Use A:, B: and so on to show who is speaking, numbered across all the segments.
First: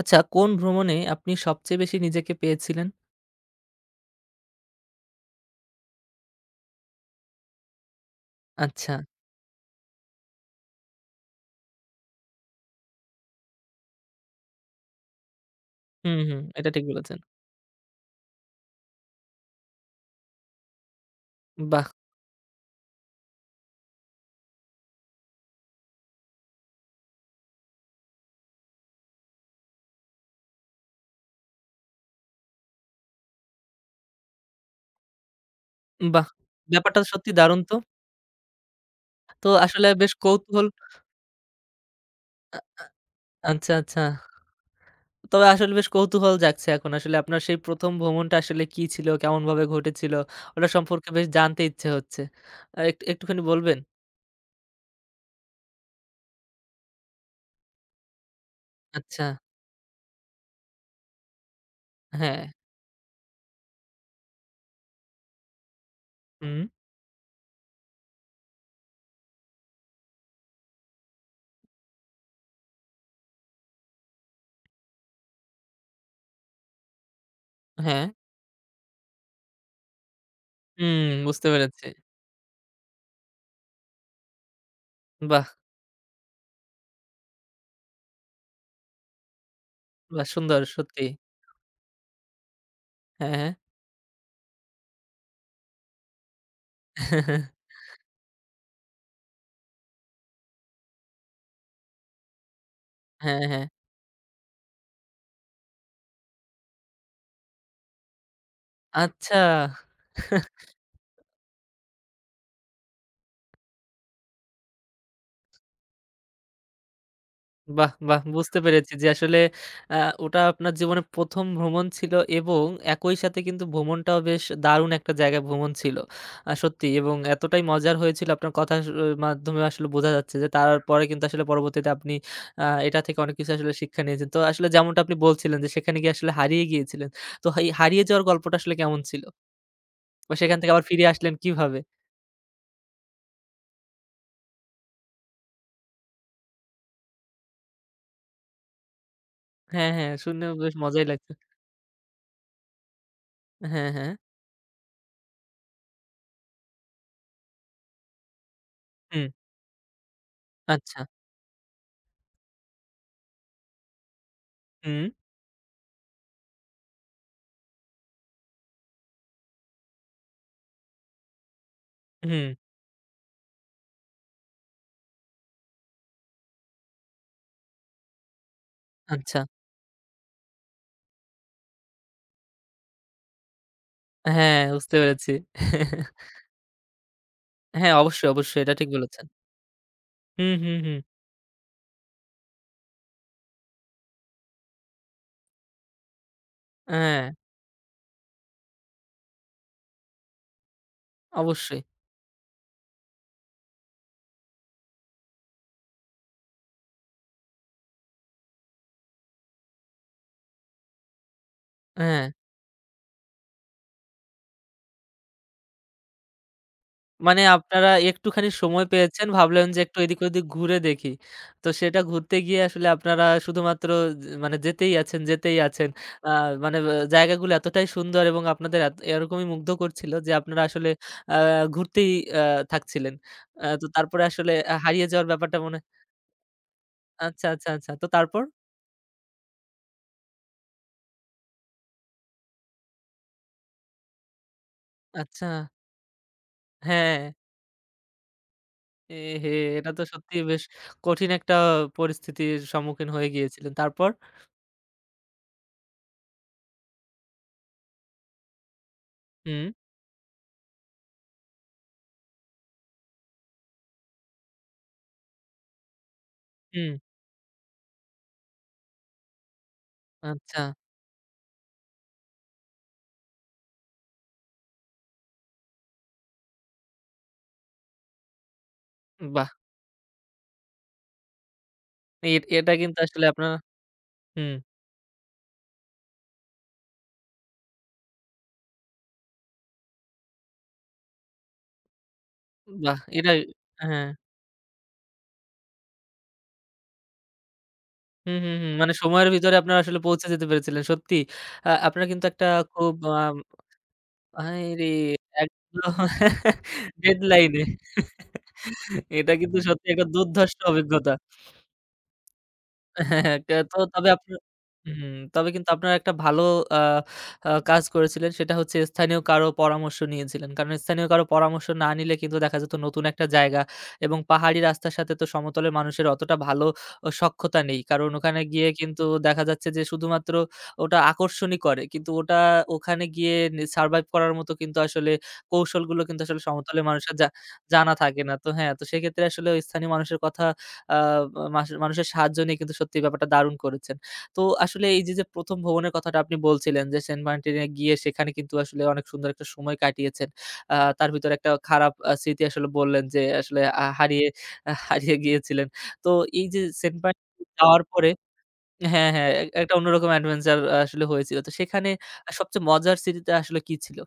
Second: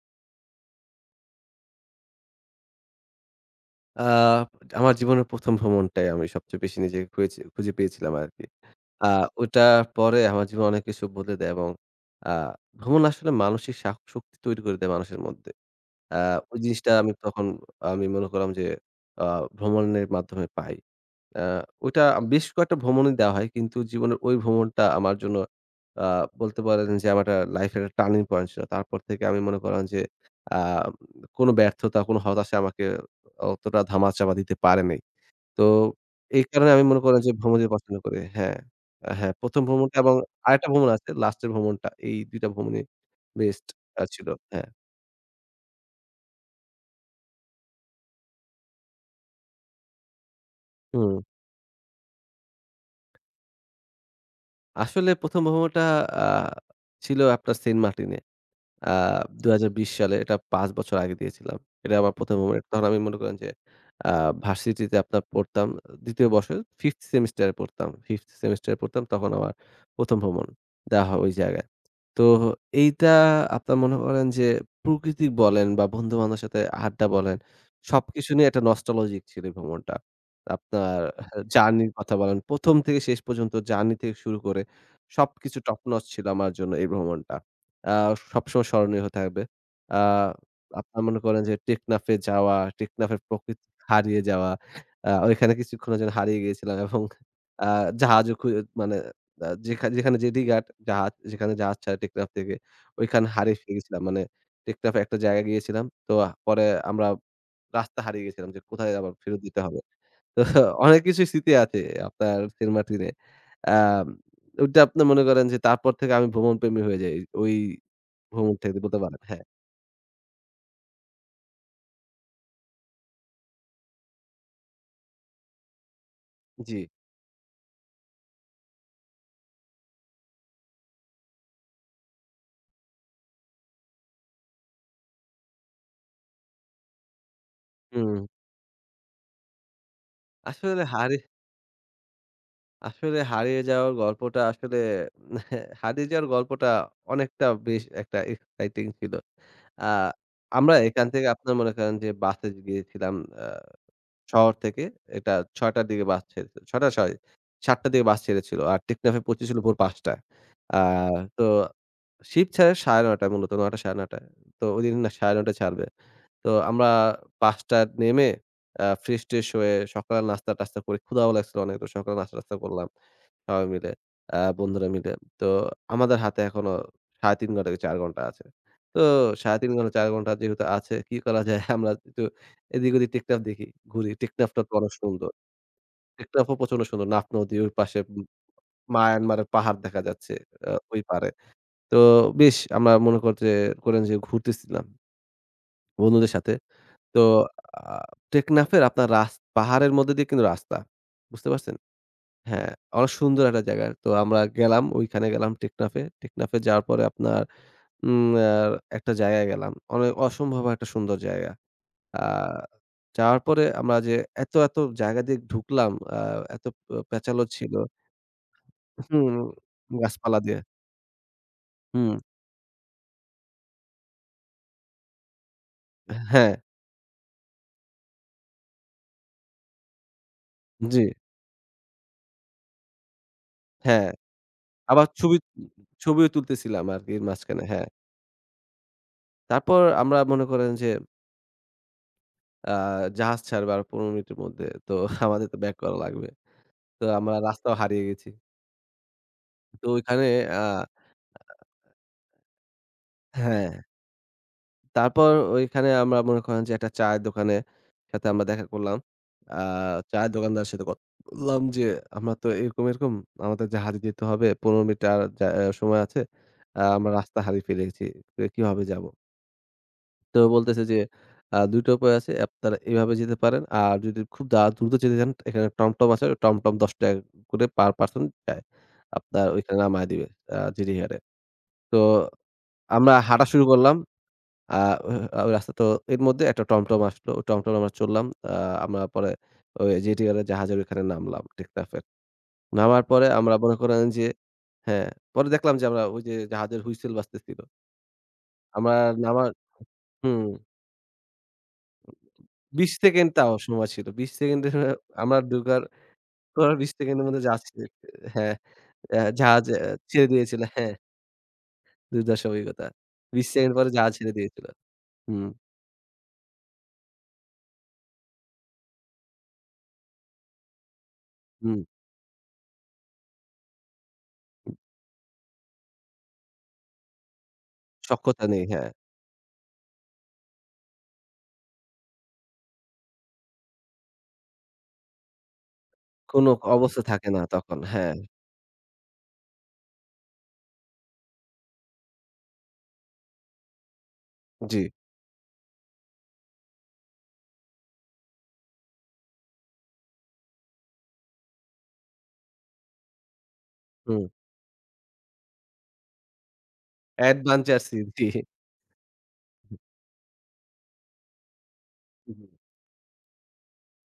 A: আচ্ছা, কোন ভ্রমণে আপনি সবচেয়ে বেশি নিজেকে পেয়েছিলেন?
B: আ আমার জীবনের ১ম ভ্রমণটাই আমি সবচেয়ে বেশি নিজেকে খুঁজে খুঁজে পেয়েছিলাম আরকি।
A: আচ্ছা।
B: আ ওটার পরে আমার জীবনে অনেক কিছু বদলে দেয় এবং আ ভ্রমণ আসলে মানসিক শক্তি তৈরি করে দেয় মানুষের মধ্যে।
A: হুম,
B: আ
A: হুম।
B: ওই
A: এটা ঠিক
B: জিনিসটা আমি
A: বলেছেন।
B: তখন আমি মনে করলাম যে আ ভ্রমণের মাধ্যমে পাই। আ
A: বাহ!
B: ওইটা বেশ কয়েকটা ভ্রমণই দেওয়া হয়। কিন্তু জীবনের ওই ভ্রমণটা আমার জন্য আ বলতে পারেন যে আমার একটা লাইফ এর একটা টার্নিং পয়েন্ট ছিল। তারপর থেকে আমি মনে করেন যে আ কোন ব্যর্থতা, কোন হতাশা আমাকে অতটা ধামাচাপা দিতে পারে নাই। তো
A: বাহ!
B: এই কারণে আমি
A: ব্যাপারটা
B: মনে করেন
A: সত্যি
B: যে
A: দারুণ
B: ভ্রমণই
A: তো।
B: পছন্দ করি। হ্যাঁ, আহ, হ্যাঁ,
A: তো
B: ১ম
A: আসলে
B: ভ্রমণটা
A: বেশ
B: এবং
A: কৌতূহল
B: আরেকটা ভ্রমণ আছে, লাস্টের ভ্রমণটা। এই ২ টা ভ্রমণই বেস্ট
A: আচ্ছা, আচ্ছা।
B: ছিল। হ্যাঁ।
A: তবে আসলে বেশ কৌতূহল জাগছে এখন। আসলে আপনার সেই ১ম ভ্রমণটা আসলে কি ছিল? কেমনভাবে ঘটেছিল? ওটা সম্পর্কে
B: হুম।
A: বেশ জানতে ইচ্ছে হচ্ছে। একটু একটুখানি বলবেন?
B: আসলে ১ম ভ্রমণটা আ ছিল আপনার সেন্ট মার্টিনে। আ
A: আচ্ছা।
B: ২০২০ সালে, এটা ৫ বছর আগে দিয়েছিলাম। এটা আমার ১ম
A: হ্যাঁ।
B: হোমওয়ার্ক। তখন আমি মনে করেন যে আ ভার্সিটিতে আপনার পড়তাম, ২য় বর্ষে
A: হুম।
B: 5th সেমিস্টারে পড়তাম। 5th সেমিস্টারে পড়তাম, তখন আমার ১ম ভ্রমণ দেওয়া হয় ওই জায়গায়। তো এইটা আপনার মনে করেন যে প্রকৃতি বলেন বা বন্ধু-বান্ধবের সাথে আড্ডা বলেন,
A: হ্যাঁ।
B: সবকিছু নিয়ে একটা নস্টালজিক ছিল এই ভ্রমণটা। আপনার
A: হুম, বুঝতে পেরেছি।
B: জার্নির কথা বলেন, ১ম থেকে শেষ পর্যন্ত জার্নি থেকে শুরু করে
A: বাহ!
B: সবকিছু টপ নচ ছিল আমার জন্য এই ভ্রমণটা। আ সবসময় স্মরণীয় হয়ে থাকবে। আ
A: বাহ! সুন্দর
B: আপনারা
A: সত্যি।
B: মনে করেন যে টেকনাফে যাওয়া, টেকনাফের
A: হ্যাঁ, হ্যাঁ।
B: প্রকৃতি, হারিয়ে যাওয়া। ওইখানে কিছুক্ষণের জন্য হারিয়ে গিয়েছিলাম এবং আ জাহাজও খু মানে যেখানে জেটি ঘাট, জাহাজ যেখানে জাহাজ ছাড়ে টেকনাফ থেকে, ওইখানে
A: হ্যাঁ,
B: হারিয়ে
A: হ্যাঁ।
B: ফেলে গেছিলাম। মানে টেকনাফে একটা জায়গায় গিয়েছিলাম। তো পরে আমরা রাস্তা হারিয়ে গেছিলাম যে কোথায় আবার
A: আচ্ছা।
B: ফেরত দিতে হবে। তো অনেক কিছুই স্মৃতি আছে আপনার সেন্ট মার্টিনে। আম ওইটা আপনি মনে করেন যে তারপর থেকে আমি ভ্রমণ প্রেমী হয়ে যাই। ওই
A: বাহ! বাহ!
B: ভ্রমণ
A: বুঝতে
B: থেকে
A: পেরেছি
B: বলতে
A: যে
B: পারেন।
A: আসলে
B: হ্যাঁ,
A: আ ওটা আপনার জীবনে ১ম ভ্রমণ ছিল এবং একই সাথে কিন্তু ভ্রমণটাও বেশ দারুণ একটা জায়গায় ভ্রমণ ছিল।
B: জি।
A: সত্যি এবং এতটাই মজার হয়েছিল আপনার কথার মাধ্যমে আসলে বোঝা যাচ্ছে যে তারপরে কিন্তু আসলে পরবর্তীতে আপনি এটা থেকে অনেক কিছু আসলে শিক্ষা নিয়েছেন। তো আসলে যেমনটা আপনি বলছিলেন যে সেখানে গিয়ে আসলে হারিয়ে গিয়েছিলেন। তো এই হারিয়ে
B: হুম।
A: যাওয়ার গল্পটা আসলে কেমন ছিল? বা সেখান থেকে
B: আসলে
A: আবার ফিরে
B: হারি
A: আসলেন কিভাবে?
B: আসলে হারিয়ে যাওয়ার গল্পটা আসলে হারিয়ে যাওয়ার গল্পটা অনেকটা বেশ একটা এক্সাইটিং ছিল। আ
A: হ্যাঁ, হ্যাঁ, শুনেও বেশ
B: আমরা
A: মজাই
B: এখান থেকে
A: লাগছে।
B: আপনার মনে করেন যে বাসে গিয়েছিলাম, আ
A: হ্যাঁ, হ্যাঁ।
B: শহর থেকে। এটা ৬:০০ র দিকে বাস ছেড়েছিল। ৬:০০ সরি, ৭:০০ র দিকে বাস ছেড়েছিল। আর টেকনাফে
A: হুম,
B: পৌঁছেছিল ভোর ৫:০০। আ
A: আচ্ছা।
B: তো শিপ ছাড়ে ৯:৩০ টায়, মূলত ৯:০০ ৯:৩০, তো ওইদিন
A: হুম,
B: না ৯:৩০ ছাড়বে। তো আমরা ৫:০০ য় নেমে ফ্রেশ-ট্রেশ হয়ে সকালের নাস্তা-টাস্তা করে, ক্ষুধাও লাগছিল অনেক। তো সকালে
A: হুম,
B: নাস্তা-টাস্তা করলাম, সবাই মিলে, বন্ধুরা মিলে। তো আমাদের হাতে এখনো ৩.৫ ঘন্টা কি ৪ ঘন্টা আছে। তো
A: আচ্ছা।
B: ৩.৫ ঘন্টা ৪ ঘন্টা যেহেতু আছে কি করা যায়? আমরা একটু এদিক ওদিক টেকনাফ দেখি, ঘুরি।
A: হ্যাঁ,
B: টেকনাফটা তো অনেক
A: বুঝতে
B: সুন্দর।
A: পেরেছি।
B: টেকনাফও প্রচন্ড সুন্দর। নাফ নদী ওই
A: হ্যাঁ,
B: পাশে।
A: অবশ্যই, অবশ্যই এটা ঠিক বলেছেন।
B: মায়ানমারের পাহাড় দেখা যাচ্ছে
A: হুম, হুম, হুম।
B: ওই পাড়ে। তো বেশ আমরা মনে কর যে করেন যে ঘুরতেছিলাম বন্ধুদের সাথে। তো
A: হ্যাঁ,
B: আ টেকনাফের আপনার পাহাড়ের মধ্যে দিয়ে কিন্তু রাস্তা। বুঝতে পারছেন?
A: অবশ্যই।
B: হ্যাঁ, অনেক সুন্দর একটা জায়গা। তো আমরা গেলাম, ওইখানে গেলাম টেকনাফে। টেকনাফে যাওয়ার পরে আপনার উম আ একটা জায়গায় গেলাম। অনেক অসম্ভব একটা সুন্দর জায়গা। আ
A: হ্যাঁ,
B: যাওয়ার পরে আমরা যে এত, এত জায়গা দিয়ে ঢুকলাম, এত
A: মানে
B: প্যাঁচালো ছিল।
A: আপনারা একটুখানি সময় পেয়েছেন
B: হুম,
A: ভাবলেন যে একটু এদিক
B: গাছপালা
A: ওদিক
B: দিয়ে।
A: ঘুরে দেখি। তো সেটা
B: হুম,
A: ঘুরতে গিয়ে আসলে আপনারা শুধুমাত্র যে মানে যেতেই আছেন, যেতেই আছেন। আ
B: হ্যাঁ,
A: মানে জায়গাগুলো এতটাই সুন্দর এবং আপনাদের এত এরকমই মুগ্ধ করছিল যে আপনারা আসলে
B: জি,
A: আ ঘুরতেই আ থাকছিলেন। তো
B: হ্যাঁ।
A: তারপরে আসলে হারিয়ে
B: আবার
A: যাওয়ার ব্যাপারটা মনে
B: ছবিও তুলতেছিলাম আরকি এর
A: আচ্ছা,
B: মাঝখানে,
A: আচ্ছা,
B: হ্যাঁ।
A: আচ্ছা। তো তারপর?
B: তারপর আমরা মনে করেন যে আ জাহাজ ছাড়বে আর ১৫ মিনিটের মধ্যে। তো
A: আচ্ছা,
B: আমাদের তো ব্যাক করা লাগবে। তো
A: হ্যাঁ।
B: আমরা রাস্তাও হারিয়ে গেছি।
A: এ হে!
B: তো
A: এটা তো
B: ওইখানে
A: সত্যিই বেশ
B: আ
A: কঠিন একটা পরিস্থিতির সম্মুখীন হয়ে
B: হ্যাঁ,
A: গিয়েছিলেন। তারপর?
B: তারপর ওইখানে আমরা মনে করেন যে একটা চায়ের দোকানে সাথে আমরা দেখা করলাম। আ
A: হুম,
B: চায়ের দোকানদারের সাথে কথা বললাম যে, "আমরা তো এরকম, এরকম, আমাদের জাহাজে যেতে হবে। ১৫ মিনিট আর যা আ সময় আছে।
A: হুম।
B: আমরা রাস্তা হারিয়ে ফেলেছি। তো কিভাবে যাবো?" তো
A: আচ্ছা,
B: বলতেছে যে, ২ টা উপায় আছে। আপনারা এভাবে যেতে পারেন। আর যদি খুব দ্রুত যেতে চান, এখানে টমটম আছে। টমটম ৳১০ করে পারসন যায়।
A: বাহ!
B: আপনার ওইখানে নামায় দিবে জিরিহাটে।" তো
A: এ এটা কিন্তু
B: আমরা
A: আসলে
B: হাঁটা
A: আপনার
B: শুরু করলাম।
A: হুম,
B: আ আ রাস্তা তো এর মধ্যে একটা টমটম আসলো। ওই টমটম আমরা চড়লাম। আমরা পরে ওই জেটিয়ালা জাহাজের ওইখানে নামলাম টেকনাফের।
A: বাহ!
B: নামার পরে
A: এটা
B: আমরা মনে করেন
A: হ্যাঁ।
B: যে হ্যাঁ, পরে দেখলাম যে আমরা ওই যে জাহাজের হুইসেল বাজতেছিল।
A: হুম, হুম, হুম। মানে
B: আমরা
A: সময়ের
B: নামার,
A: ভিতরে আপনারা আসলে পৌঁছে
B: হুম,
A: যেতে পেরেছিলেন। সত্যি আপনার কিন্তু একটা
B: ২০
A: খুব
B: সেকেন্ড
A: আম
B: তাও সময় ছিল। ২০ সেকেন্ডের
A: আহাইরে!
B: আমরা ঢোকার
A: একদম
B: পর ২০ সেকেন্ডের মধ্যে
A: ডেডলাইনে
B: জাহাজ হ্যাঁ,
A: এটা কিন্তু
B: জাহাজ
A: সত্যি একটা
B: ছেড়ে
A: দুর্ধর্ষ
B: দিয়েছিল। হ্যাঁ,
A: অভিজ্ঞতা।
B: দুর্ধর্ষ অভিজ্ঞতা।
A: হ্যাঁ, হ্যাঁ,
B: ২০
A: কে
B: সেকেন্ড
A: তো
B: পরে
A: তবে
B: জাহাজ ছেড়ে
A: আপনার
B: দিয়েছিল।
A: হুম,
B: হুম,
A: তবে কিন্তু আপনারা একটা ভালো আ আ কাজ করেছিলেন। সেটা হচ্ছে স্থানীয় কারো পরামর্শ নিয়েছিলেন। কারণ স্থানীয় কারো পরামর্শ
B: হুম।
A: না নিলে কিন্তু দেখা যেত নতুন একটা জায়গা এবং পাহাড়ি রাস্তার সাথে তো সমতলের মানুষের অতটা ভালো সখ্যতা নেই। কারণ ওখানে
B: সক্ষতা নেই।
A: গিয়ে
B: হ্যাঁ।
A: কিন্তু দেখা যাচ্ছে যে শুধুমাত্র ওটা আকর্ষণই করে। কিন্তু ওটা ওখানে গিয়ে সারভাইভ করার মতো কিন্তু আসলে কৌশলগুলো কিন্তু আসলে
B: কোন
A: সমতলের
B: অবস্থা
A: মানুষের
B: থাকে না তখন।
A: জানা
B: হ্যাঁ,
A: থাকে না। তো হ্যাঁ, তো সেক্ষেত্রে আসলে ওই স্থানীয় মানুষের কথা আ মাস মানুষের সাহায্য নিয়ে কিন্তু সত্যি ব্যাপারটা দারুণ করেছেন। তো
B: জি।
A: আসলে এই যে, যে, ১ম ভ্রমণের কথাটা আপনি বলছিলেন যে, সেন্ট মার্টিনে গিয়ে সেখানে কিন্তু আসলে অনেক সুন্দর একটা সময় কাটিয়েছেন। তার ভিতরে একটা খারাপ স্মৃতি আসলে বললেন যে, আসলে
B: হুম,
A: হারিয়ে আহ, হারিয়ে গিয়েছিলেন। তো এই যে, সেন্ট মার্টিন
B: অ্যাডভাঞ্চার
A: যাওয়ার
B: জার্সি,
A: পরে
B: জি।
A: হ্যাঁ, হ্যাঁ, এক একটা অন্যরকম অ্যাডভেঞ্চার আসলে হয়েছিল। তো সেখানে সবচেয়ে মজার স্মৃতিটা আসলে কি ছিল?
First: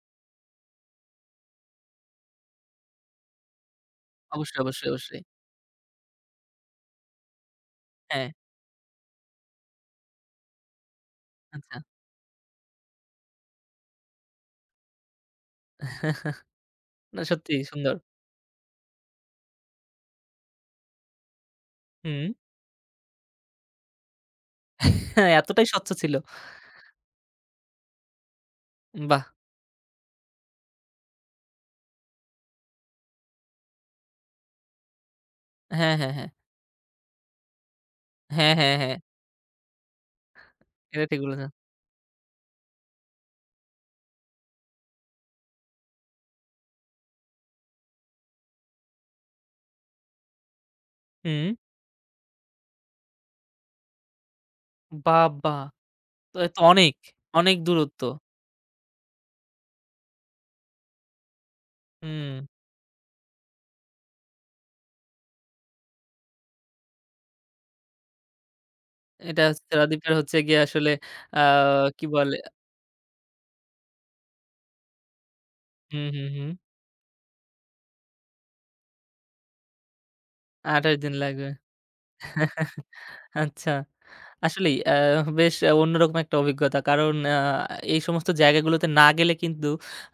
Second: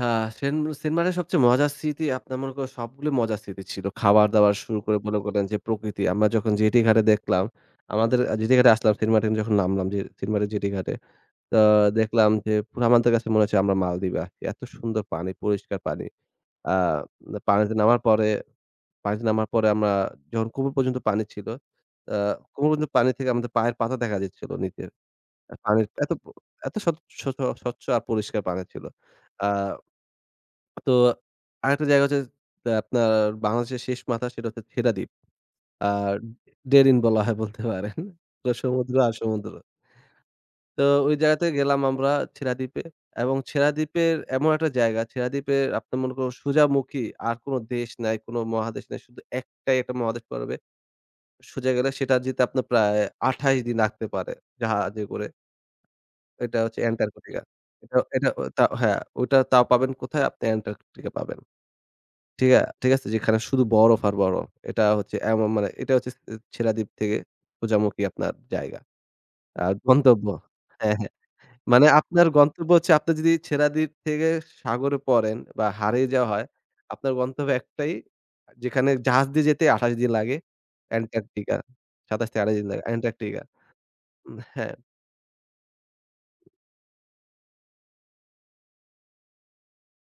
B: হ্যাঁ, সেনমারের সবচেয়ে মজার স্মৃতি, আপনার মনে করেন সবগুলো মজার স্মৃতি ছিল। খাবার-দাবার
A: অবশ্যই,
B: শুরু
A: অবশ্যই,
B: করে মনে
A: অবশ্যই।
B: করেন যে প্রকৃতি। আমরা যখন জেটি ঘাটে দেখলাম, আমাদের
A: হ্যাঁ,
B: জেটি ঘাটে আসলাম সেন্ট মার্টিন, যখন নামলাম যে সেন্ট মার্টিন জেটি ঘাটে। তো
A: আচ্ছা।
B: দেখলাম যে পুরা আমাদের কাছে মনে হচ্ছে আমরা মালদ্বীপে আছি। এত সুন্দর পানি, পরিষ্কার পানি। আ
A: না সত্যিই
B: পানিতে
A: সুন্দর।
B: নামার পরে পানিতে নামার পরে আমরা যখন কোমর পর্যন্ত পানি ছিল, আ
A: হুম,
B: কোমর পর্যন্ত পানি থেকে আমাদের পায়ের পাতা দেখা যাচ্ছিল নিচে।
A: হ্যাঁ, এতটাই
B: পানির
A: স্বচ্ছ ছিল।
B: এত স্বচ্ছ স্বচ্ছ স্বচ্ছ আর পরিষ্কার পানি ছিল।
A: বাহ!
B: আ তো আরেকটা জায়গা হচ্ছে, তা আপনার বাংলাদেশের শেষ মাথা, সেটা হচ্ছে ছেড়াদ্বীপ।
A: হ্যাঁ, হ্যাঁ,
B: আর
A: হ্যাঁ।
B: ডেরিন বলা হয় বলতে পারেন। তো
A: হ্যাঁ, হ্যাঁ,
B: সমুদ্র
A: হ্যাঁ।
B: আর সমুদ্র। তো
A: এটা
B: ওই
A: ঠিক
B: জায়গাতে
A: বলেছেন।
B: গেলাম আমরা ছেড়াদ্বীপে, এবং ছেড়াদ্বীপের এমন একটা জায়গা, ছেড়াদ্বীপের আপনার মনে করুন সোজামুখী আর কোন দেশ নাই, কোন মহাদেশ নাই। শুধু একটাই একটা মহাদেশ পড়বে।
A: হুম।
B: সোজা গেলে সেটা যেতে আপনার প্রায় ২৮ দিন লাগতে পারে জাহাজে করে।
A: বাবা! তো এ
B: এটা
A: তো
B: হচ্ছে
A: অনেক,
B: অ্যান্টার্কটিকা।
A: অনেক
B: এটা
A: দূরত্ব।
B: এটা ও, তা হ্যাঁ, ওটা তাও পাবেন কোথায়? আপনি অ্যান্টার্কটিকা পাবেন।
A: হুম।
B: ঠিক আছে? যেখানে শুধু বরফ আর বরফ। এটা হচ্ছে এমন, মানে এটা হচ্ছে সে ছেড়াদ্বীপ থেকে সোজামুখী আপনার জায়গা।
A: এটা হচ্ছে
B: আর
A: রাদীপের
B: গন্তব্য,
A: হচ্ছে গিয়ে আসলে
B: হ্যাঁ, হ্যাঁ।
A: আ
B: মানে
A: কি
B: আপনার
A: বলে
B: গন্তব্য হচ্ছে আপনি যদি ছেড়াদ্বীপ থেকে সাগরে পড়েন বা
A: হুম,
B: হারিয়ে
A: হুম,
B: যাওয়া হয়,
A: হুম।
B: আপনার গন্তব্য একটাই যেখানে জাহাজ দিয়ে যেতে ২৮ দিন লাগে,
A: ২৮ দিন লাগবে।
B: অ্যান্টার্কটিকা। ২৭ থেকে ২৮ দিন লাগে অ্যান্টার্কটিকা।
A: আচ্ছা।
B: হ্যাঁ,
A: আসলেই বেশ অন্যরকম একটা অভিজ্ঞতা। কারণ এই সমস্ত জায়গাগুলোতে না গেলে কিন্তু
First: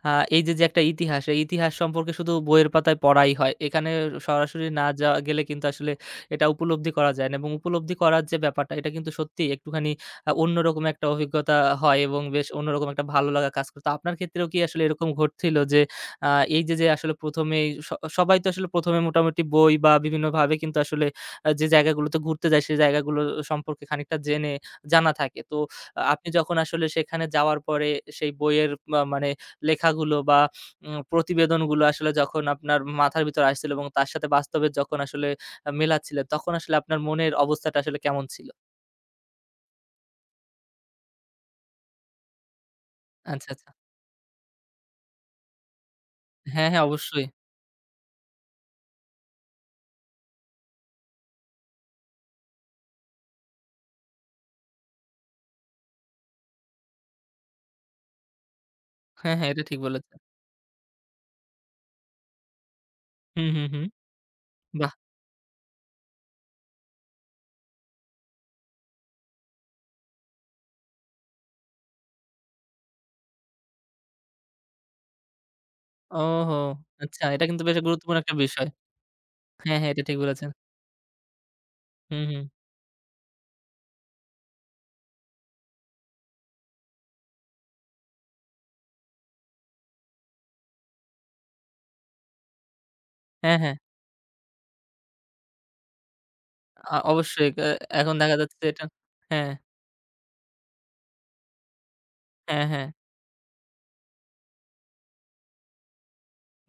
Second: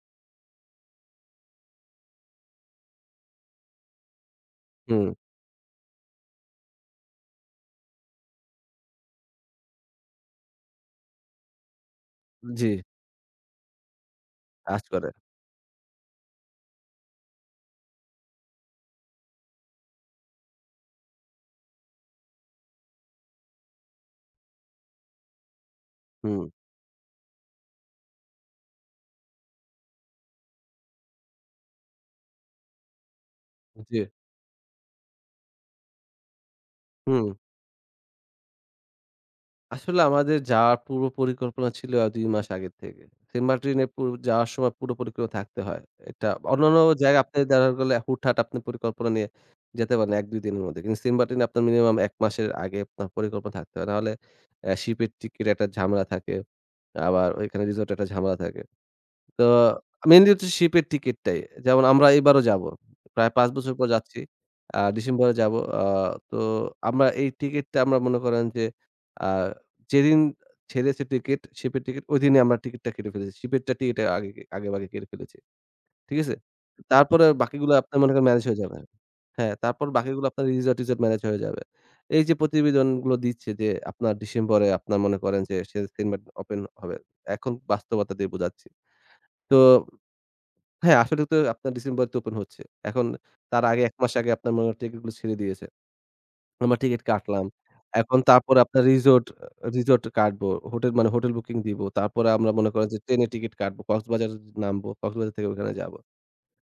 A: আ এই যে, যে একটা ইতিহাস, এই ইতিহাস সম্পর্কে শুধু বইয়ের পাতায় পড়াই হয়। এখানে সরাসরি না
B: হুম।
A: যাওয়া গেলে কিন্তু আসলে এটা উপলব্ধি করা যায় না এবং উপলব্ধি করার যে ব্যাপারটা, এটা কিন্তু সত্যিই একটুখানি অন্যরকম একটা অভিজ্ঞতা হয় এবং বেশ
B: জি,
A: অন্যরকম একটা ভালো লাগা কাজ করে। তো আপনার ক্ষেত্রেও কি আসলে
B: কাজ
A: এরকম
B: করে।
A: ঘটছিল যে, আ এই যে, যে আসলে ১ম এই সবাই তো আসলে ১ম এ মোটামুটি বই বা বিভিন্নভাবে কিন্তু আসলে যে জায়গাগুলোতে ঘুরতে যাই, সেই জায়গাগুলো সম্পর্কে খানিকটা জেনে জানা থাকে। তো আপনি
B: হুম,
A: যখন আসলে সেখানে যাওয়ার পরে সেই বইয়ের মানে লেখাগুলো বা প্রতিবেদনগুলো আসলে যখন আপনার মাথার ভিতর আসছিল এবং
B: জি।
A: তার সাথে বাস্তবে যখন আসলে মেলাচ্ছিলেন, তখন আসলে আপনার
B: হুম,
A: মনের অবস্থাটা আসলে কেমন ছিল?
B: আসলে আমাদের যাওয়ার পূর্ব পরিকল্পনা ছিল ২ মাস আগের থেকে। সেন্ট
A: আচ্ছা, আচ্ছা।
B: মার্টিনে পু যাওয়ার সময় পুরো পরিকল্পনা থাকতে হয়। এটা
A: হ্যাঁ,
B: অন্যান্য
A: হ্যাঁ,
B: জায়গায়
A: অবশ্যই।
B: আপনি দেখা গেলে হুটহাট আপনি পরিকল্পনা নিয়ে যেতে পারেন ১-২ দিনের মধ্যে। কিন্তু সেন্ট মার্টিনে আপনার মিনিমাম ১ মাসের আগে আপনার পরিকল্পনা থাকতে হয়। নাহলে শিপের টিকিট একটা ঝামেলা থাকে। আবার ওইখানে রিসোর্ট একটা ঝামেলা থাকে।
A: হ্যাঁ,
B: তো
A: হ্যাঁ, এটা ঠিক বলেছেন।
B: মেইনলি হচ্ছে শিপের টিকেটটাই। যেমন আমরা এবারও যাবো। প্রায়
A: হুম,
B: ৫
A: হুম,
B: বছর
A: হুম।
B: পর যাচ্ছি।
A: বাহ!
B: ডিসেম্বরে যাবো। তো আমরা এই টিকেটটা আমরা মনে করেন যে আ যেদিন ছেড়েছে টিকেট, শিপের টিকেট, ওইদিনই আমরা টিকেটটা কেটে ফেলেছি। শিপেরটা টিকেট আগে, আগেভাগে কেটে ফেলেছি। ঠিক আছে?
A: ওহো! আচ্ছা,
B: তারপরে
A: এটা কিন্তু
B: বাকিগুলো
A: বেশ
B: আপনার মনে
A: গুরুত্বপূর্ণ
B: করেন
A: একটা
B: ম্যানেজ হয়ে
A: বিষয়।
B: যাবে। হ্যাঁ,
A: হ্যাঁ,
B: তারপর
A: হ্যাঁ, এটা ঠিক
B: বাকিগুলো আপনার
A: বলেছেন।
B: রিসর্ট-টিসর্ট ম্যানেজ হয়ে যাবে।
A: হুম,
B: এই যে
A: হুম।
B: প্রতিবেদনগুলো দিচ্ছে যে আপনার ডিসেম্বরে আপনার মনে করেন যে সে সিনেমা ওপেন হবে। এখন বাস্তবতা দিয়ে বোঝাচ্ছি। তো হ্যাঁ, আসলে তো আপনার ডিসেম্বরে তো ওপেন হচ্ছে। এখন
A: হ্যাঁ,
B: তার
A: হ্যাঁ।
B: আগে ১ মাস আগে আপনার মনে হয় টিকেটগুলো ছেড়ে দিয়েছে। আমরা টিকেট কাটলাম।
A: অবশ্যই। এখন
B: এখন
A: দেখা
B: তারপরে
A: যাচ্ছে
B: আপনার
A: এটা
B: রিসোর্ট,
A: হ্যাঁ।
B: রিসোর্ট কাটবো। হোটেল মানে হোটেল বুকিং দিব। তারপরে আমরা
A: হ্যাঁ,
B: মনে
A: হ্যাঁ।
B: করেন যে ট্রেনে টিকেট কাটবো। কক্সবাজার নামবো। কক্সবাজার থেকে ওখানে যাবো।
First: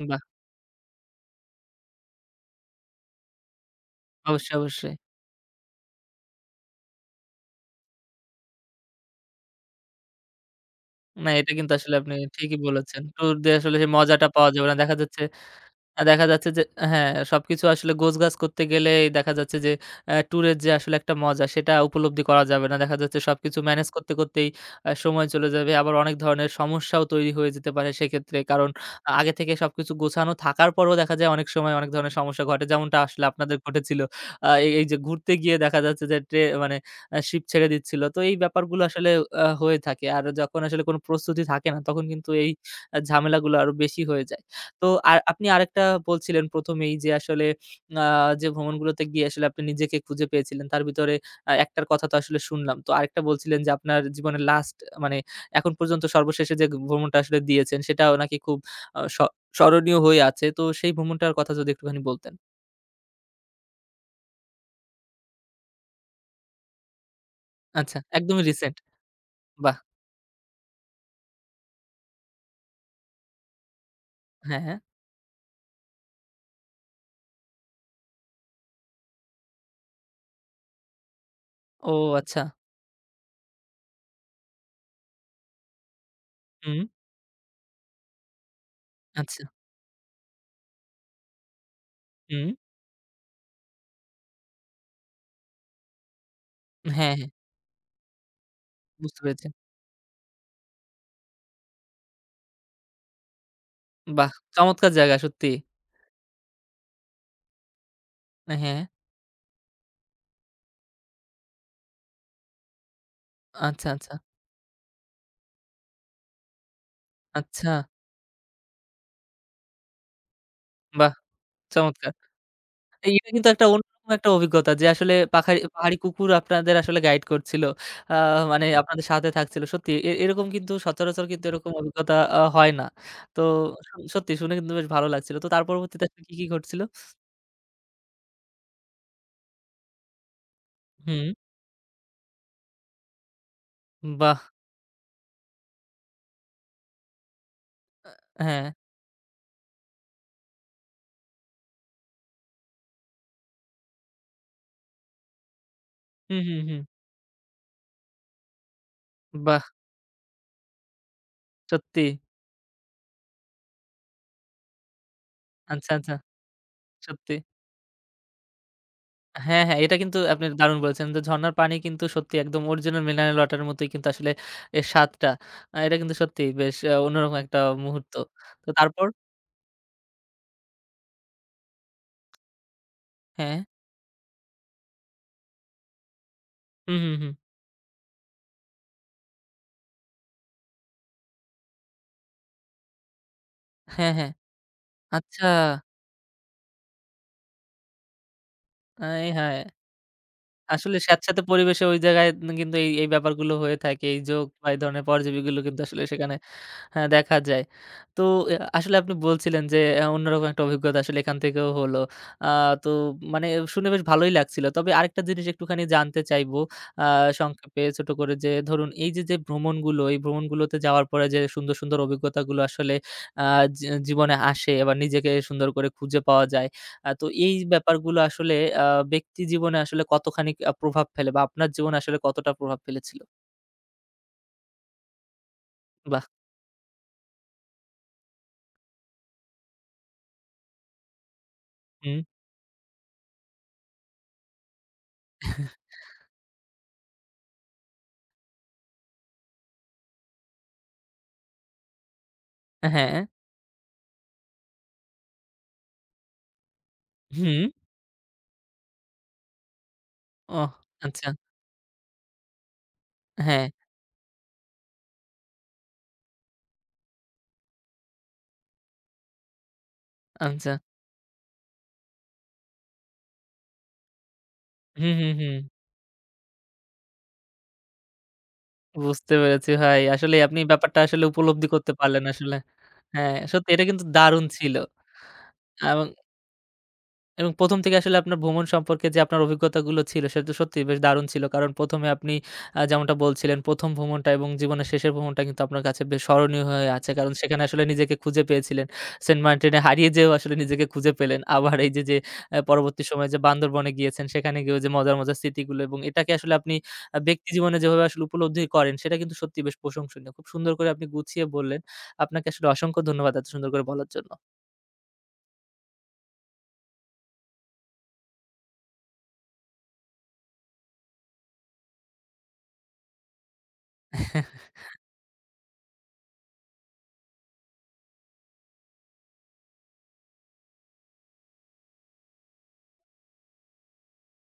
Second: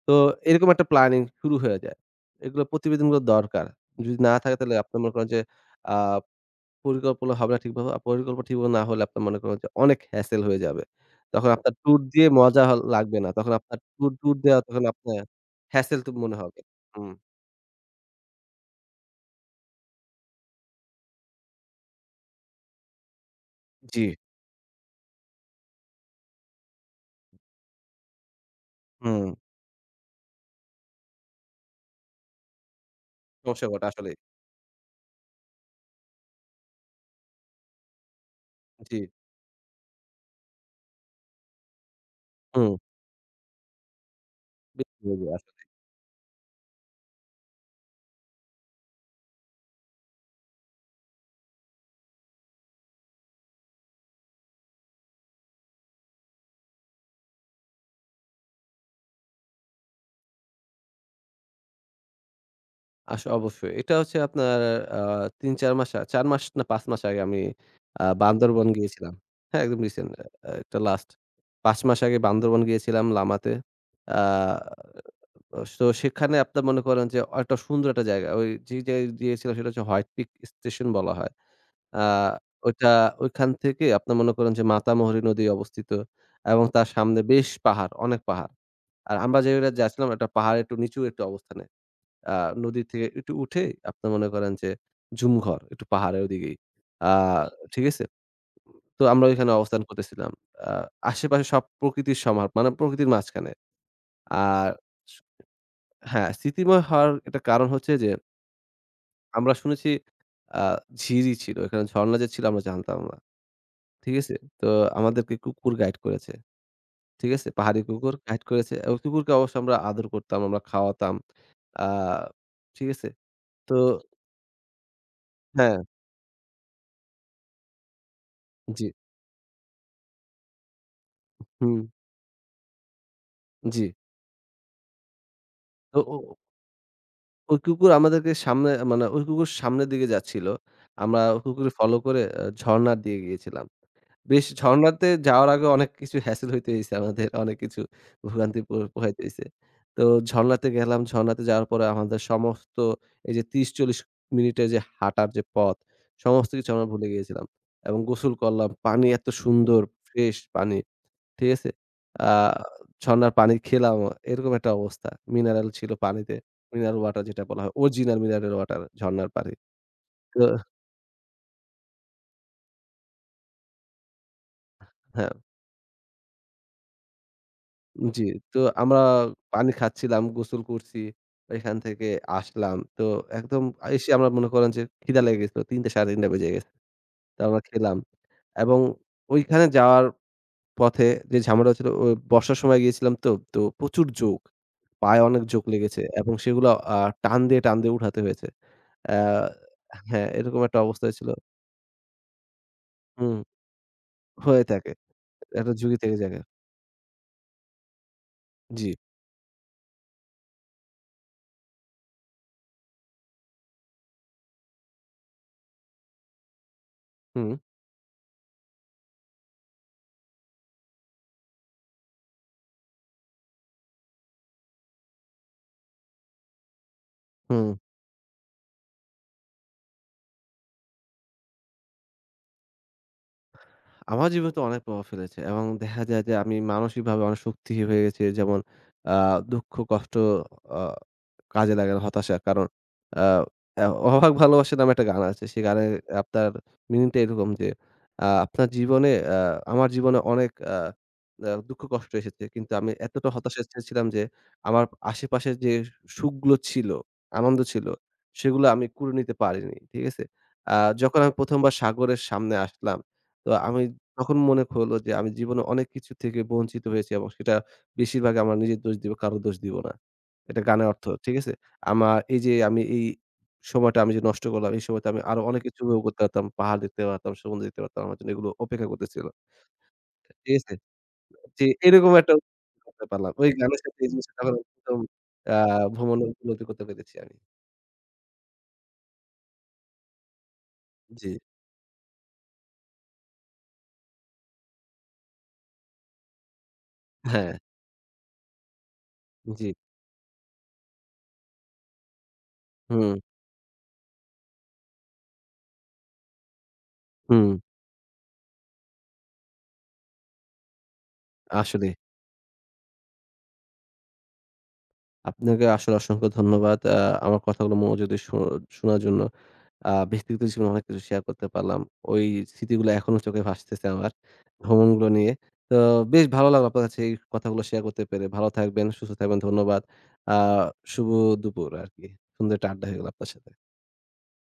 B: তো
A: বাহ!
B: এরকম একটা প্ল্যানিং শুরু হয়ে যায়। এগুলো প্রতিবেদনগুলো দরকার। যদি না
A: অবশ্যই,
B: থাকে তাহলে
A: অবশ্যই।
B: আপনি মনে করেন যে আ পরিকল্পনা হবে না ঠিকভাবে। আর পরিকল্পনা ঠিকভাবে না হলে আপনার মনে করেন যে অনেক হ্যাসেল হয়ে যাবে।
A: না
B: তখন
A: এটা কিন্তু
B: আপনার
A: আসলে
B: ট্যুর
A: আপনি
B: দিয়ে
A: ঠিকই
B: মজা
A: বলেছেন।
B: লাগবে না।
A: ট্যুর
B: তখন
A: দিয়ে আসলে
B: আপনার
A: সেই
B: ট্যুর,
A: মজাটা
B: ট্যুর
A: পাওয়া
B: দেওয়া
A: যাবে না।
B: তখন
A: দেখা
B: আপনার
A: যাচ্ছে
B: হ্যাসেল তো
A: দেখা
B: মনে
A: যাচ্ছে
B: হবে।
A: যে হ্যাঁ,
B: হুম।
A: সবকিছু আসলে গোছগাছ করতে গেলেই দেখা যাচ্ছে যে ট্যুরের যে আসলে একটা মজা সেটা উপলব্ধি করা যাবে না। দেখা যাচ্ছে সবকিছু ম্যানেজ
B: জি,
A: করতে, করতেই সময় চলে যাবে। আবার অনেক ধরনের সমস্যাও তৈরি হয়ে যেতে পারে সেক্ষেত্রে। কারণ
B: হুম।
A: আগে থেকে সবকিছু গোছানো থাকার পরেও দেখা যায় অনেক সময় অনেক ধরনের সমস্যা ঘটে। যেমনটা আসলে আপনাদের
B: সমস্যা ঘটে
A: ঘটেছিল।
B: আসলেই।
A: আ এই এই যে ঘুরতে গিয়ে দেখা যাচ্ছে যে মানে শিপ ছেড়ে দিচ্ছিল। তো এই ব্যাপারগুলো
B: জি,
A: আসলে হয়ে থাকে। আর যখন আসলে কোনো প্রস্তুতি থাকে না তখন কিন্তু এই
B: হুম।
A: ঝামেলাগুলো আরো বেশি হয়ে যায়। তো আর আপনি আরেকটা বলছিলেন ১ম এই যে আসলে আ যে ভ্রমণগুলোতে গিয়ে আসলে আপনি নিজেকে খুঁজে পেয়েছিলেন। তার ভিতরে একটার কথা তো আসলে শুনলাম। তো আরেকটা বলছিলেন যে আপনার জীবনের লাস্ট মানে এখন পর্যন্ত সর্বশেষে যে ভ্রমণটা আসলে দিয়েছেন সেটাও নাকি খুব আ স স্মরণীয় হয়ে আছে। তো সেই ভ্রমণটার কথা যদি একটুখানি বলতেন।
B: আস, অবশ্যই। এটা হচ্ছে আপনার আ ৩-৪ মাস, ৪ মাস না ৫ মাস আগে আমি
A: আচ্ছা, একদমই
B: বান্দরবন
A: রিসেন্ট।
B: গিয়েছিলাম। হ্যাঁ,
A: বাহ!
B: একদম রিসেন্ট, এটা লাস্ট ৫ মাস আগে বান্দরবন গিয়েছিলাম লামাতে। আ
A: হ্যাঁ, হ্যাঁ।
B: অ তো সেখানে আপনার মনে করেন যে একটা সুন্দর একটা জায়গা। ওই যে জায়গায় গিয়েছিল সেটা হচ্ছে হোয়াইট পিক স্টেশন বলা হয়।
A: ও
B: আ
A: আচ্ছা।
B: ওইটা, ওইখান থেকে আপনার মনে করেন যে মাতামুহুরী নদী অবস্থিত, এবং
A: হুম,
B: তার সামনে বেশ পাহাড়, অনেক পাহাড়। আর আমরা
A: আচ্ছা।
B: যে জায়গায় যাচ্ছিলাম, একটা পাহাড় একটু নিচু একটা অবস্থানে। আ
A: হুম।
B: নদী থেকে একটু উঠে আপনার মনে করেন যে ঝুমঘর, একটু পাহাড়ের ওদিকেই। আ
A: হ্যাঁ, হ্যাঁ।
B: ঠিক আছে? তো
A: বুঝতে
B: আমরা
A: পেরেছি।
B: ওইখানে অবস্থান করতেছিলাম। আ আশেপাশে সব প্রকৃতির সমাহার, মানে প্রকৃতির মাঝখানে।
A: বাহ!
B: আর
A: চমৎকার জায়গা সত্যি।
B: হ্যাঁ, স্মৃতিময় হওয়ার একটা কারণ হচ্ছে যে
A: হ্যাঁ।
B: আমরা শুনেছি আ ঝিরি ছিল। এখানে ঝর্ণা যে ছিল আমরা জানতাম না।
A: আচ্ছা, আচ্ছা।
B: ঠিক আছে? তো আমাদেরকে কুকুর গাইড করেছে। ঠিক আছে?
A: আচ্ছা।
B: পাহাড়ি কুকুর গাইড করেছে। ও কুকুরকে অবশ্য আমরা আদর করতাম, আমরা
A: বাহ!
B: খাওয়াতাম। আ
A: চমৎকার।
B: ঠিক আছে?
A: এটা কিন্তু একটা
B: তো
A: অন্যরকম একটা অভিজ্ঞতা যে আসলে
B: হ্যাঁ,
A: পাহাড়ি কুকুর আপনাদের আসলে গাইড করছিল। আ মানে
B: জি।
A: আপনাদের সাথে থাকছিল। সত্যি এরকম কিন্তু সচরাচর কিন্তু এরকম
B: হুম,
A: অভিজ্ঞতা হয় না। তো
B: জি।
A: সত্যি শুনে কিন্তু বেশ ভালো লাগছিল। তো তার
B: তো
A: পরবর্তীতে
B: ও
A: আসলে কি,
B: ও-
A: কি ঘটছিল?
B: ওই কুকুর আমাদেরকে সামনে মানে ওই কুকুর সামনের দিকে যাচ্ছিল। আমরা
A: হুম,
B: ওই কুকুরকে ফলো করে ঝর্ণার দিকে গিয়েছিলাম।
A: বাহ!
B: বেশ ঝরণাতে যাওয়ার আগে অনেক কিছু হ্যাসেল হইতে হইছে আমাদের। অনেক কিছু ভোগান্তি
A: হ্যাঁ।
B: পোহাইতে হইছে। তো ঝরণাতে গেলাম। ঝরণাতে যাওয়ার পরে আমাদের সমস্ত এই যে ৩০-৪০ মিনিটের যে হাঁটার যে পথ,
A: হুম,
B: সমস্ত
A: হুম,
B: কিছু
A: হুম।
B: আমরা ভুলে গিয়েছিলাম। এবং গোসল করলাম। পানি এত
A: বাহ!
B: সুন্দর, ফ্রেশ পানি। ঠিক আছে?
A: সত্যি।
B: আ ঝরণার পানি খেলাম। এরকম একটা অবস্থা। মিনারেল
A: আচ্ছা,
B: ছিল
A: আচ্ছা।
B: পানিতে। মিনারেল ওয়াটার
A: সত্যি।
B: যেটা বলা হয়। অরিজিনাল মিনারেল ওয়াটার ঝরণার পানি।
A: হ্যাঁ, হ্যাঁ, এটা কিন্তু
B: তো
A: আপনি দারুণ বলেছেন যে ঝরনার পানি কিন্তু সত্যি একদম অরিজিনাল মিনারেল ওয়াটার এর মতোই কিন্তু আসলে এর স্বাদটা।
B: হ্যাঁ।
A: এটা কিন্তু সত্যিই বেশ অন্যরকম একটা মুহূর্ত।
B: জি, তো
A: তো
B: আমরা
A: তারপর?
B: পানি খাচ্ছিলাম, গোসল করছি। এখান থেকে আসলাম। তো
A: হ্যাঁ।
B: একদম এসে আমরা মনে করেন যে খিদা লেগে গেছিল। ৩টা ৩:৩০ বেজে গেছে।
A: হুম, হুম, হুম।
B: তো আমরা খেলাম এবং ওইখানে যাওয়ার পথে যে ঝামেলা হচ্ছিল, ও বর্ষার সময় গিয়েছিলাম তো, তো প্রচুর
A: হ্যাঁ, হ্যাঁ।
B: জোক। পায়ে অনেক
A: আচ্ছা।
B: জোক লেগেছে এবং সেগুলো আ টান দিয়ে, টান দিয়ে উঠাতে হয়েছে। অ্যা
A: আয় হায়!
B: হ্যাঁ, এরকম একটা
A: আসলে
B: অবস্থা হয়েছিল।
A: স্যাঁতসেঁতে পরিবেশে ওই জায়গায় কিন্তু এই
B: হুম,
A: ব্যাপারগুলো হয়ে থাকে। এই জোক
B: হয়ে
A: বা এই
B: থাকে।
A: ধরনের পরজীবীগুলো
B: একটা
A: কিন্তু
B: ঝুঁকি
A: আসলে
B: থেকে
A: সেখানে
B: জায়গা।
A: হ্যাঁ, দেখা যায়। তো
B: জি।
A: আসলে আপনি বলছিলেন যে অন্যরকম একটা অভিজ্ঞতা আসলে এখান থেকেও হলো। আ তো মানে শুনে বেশ ভালোই লাগছিল। তবে আরেকটা জিনিস একটুখানি জানতে চাইবো আ
B: হুম,
A: সংক্ষেপে ছোট করে যে ধরুন এই যে, যে ভ্রমণগুলো, এই ভ্রমণগুলোতে যাওয়ার পরে যে সুন্দর, সুন্দর অভিজ্ঞতাগুলো আসলে আ জী জীবনে আসে বা নিজেকে সুন্দর করে খুঁজে পাওয়া যায়। তো এই
B: হুম।
A: ব্যাপারগুলো আসলে আ ব্যক্তি জীবনে আসলে কতখানি প্রভাব ফেলে বা আপনার জীবনে আসলে কতটা প্রভাব ফেলেছিল?
B: আমার জীবনে তো অনেক প্রভাব ফেলেছে এবং দেখা যায়
A: বাহ!
B: যে আমি মানসিকভাবে অনেক শক্তিহীন হয়ে গেছি। যেমন আ দুঃখ, কষ্ট আ কাজে লাগে না,
A: হুম।
B: হতাশা। কারণ আ অ্যা 'অভাগ ভালোবাসা' নামে একটা গান আছে। সেই গানের আপনার মিনিংটা এরকম যে আ আপনার জীবনে আ আমার জীবনে অনেক দুঃখ কষ্ট এসেছে। কিন্তু আমি
A: হ্যাঁ,
B: এতটা হতাশা ছিলাম যে আমার আশেপাশের যে সুখগুলো ছিল, আনন্দ
A: হুম।
B: ছিল, সেগুলো আমি কুড়ে নিতে পারিনি। ঠিক আছে?
A: ওহ!
B: আ যখন
A: আচ্ছা।
B: আমি ১ম বার সাগরের সামনে আসলাম, তো
A: হ্যাঁ,
B: আমি তখন মনে হলো যে আমি জীবনে অনেক কিছু থেকে বঞ্চিত হয়েছি, এবং সেটা বেশিরভাগ আমার নিজের দোষ দিব, কারো দোষ দিব না। এটা
A: আচ্ছা।
B: গানের অর্থ। ঠিক আছে? আমার এই যে আমি এই সময়টা আমি যে নষ্ট করলাম, এই সময়টা
A: হুম,
B: আমি
A: হুম,
B: আরো
A: হুম।
B: অনেক কিছু উপভোগ করতে পারতাম। পাহাড় দেখতে পারতাম, সমুদ্র দেখতে পারতাম। আমার জন্য এগুলো অপেক্ষা করতেছিল।
A: বুঝতে পেরেছি ভাই। আসলেই
B: ঠিক
A: আপনি
B: আছে?
A: ব্যাপারটা আসলে
B: জি,
A: উপলব্ধি করতে
B: এরকম
A: পারলেন
B: একটা
A: আসলে।
B: করতে পারলাম।
A: হ্যাঁ,
B: ওই
A: সত্যি
B: গানের
A: এটা
B: সাথে
A: কিন্তু
B: এই জিনিসটা
A: দারুণ
B: তখন
A: ছিল।
B: একদম আ
A: এবং
B: ভ্রমণ উপলব্ধি করতে পেরেছি আমি।
A: এবং ১ম থেকে আসলে আপনার ভ্রমণ সম্পর্কে যে আপনার অভিজ্ঞতাগুলো ছিল, সেটা তো সত্যিই বেশ দারুণ
B: জি,
A: ছিল। কারণ ১ম এ আপনি যেমনটা বলছিলেন, ১ম ভ্রমণটা এবং জীবনের শেষের ভ্রমণটা কিন্তু আপনার কাছে বেশ স্মরণীয় হয়ে আছে। কারণ
B: হ্যাঁ,
A: সেখানে আসলে নিজেকে খুঁজে পেয়েছিলেন। সেন্ট
B: জি।
A: মার্টিনে হারিয়ে যেয়েও আসলে নিজেকে খুঁজে পেলেন। আবার এই যে, যে পরবর্তী
B: হুম,
A: সময়ে যে বান্দরবনে গিয়েছেন, সেখানে গিয়েও যে মজার, মজার স্মৃতিগুলো এবং এটাকে আসলে আপনি ব্যক্তি
B: হুম।
A: জীবনে যেভাবে আসলে উপলব্ধি করেন, সেটা কিন্তু সত্যিই বেশ প্রশংসনীয়। খুব সুন্দর করে আপনি গুছিয়ে বললেন।
B: আসলেই।
A: আপনাকে আসলে অসংখ্য ধন্যবাদ এত সুন্দর করে বলার জন্য।
B: আপনাকে আসলে অসংখ্য ধন্যবাদ। আমার কথাগুলো মনোযোগ দিয়ে শোনার জন্য। ব্যক্তিগত জীবনে অনেক কিছু শেয়ার করতে পারলাম। ওই স্মৃতিগুলো এখনো চোখে ভাসতেছে আমার, ভ্রমণগুলো নিয়ে। তো বেশ ভালো লাগলো আপনার কাছে এই কথাগুলো শেয়ার করতে পেরে। ভালো থাকবেন, সুস্থ থাকবেন। ধন্যবাদ। আ শুভ দুপুর আরকি। সুন্দর একটা আড্ডা হয়ে গেল আপনার সাথে।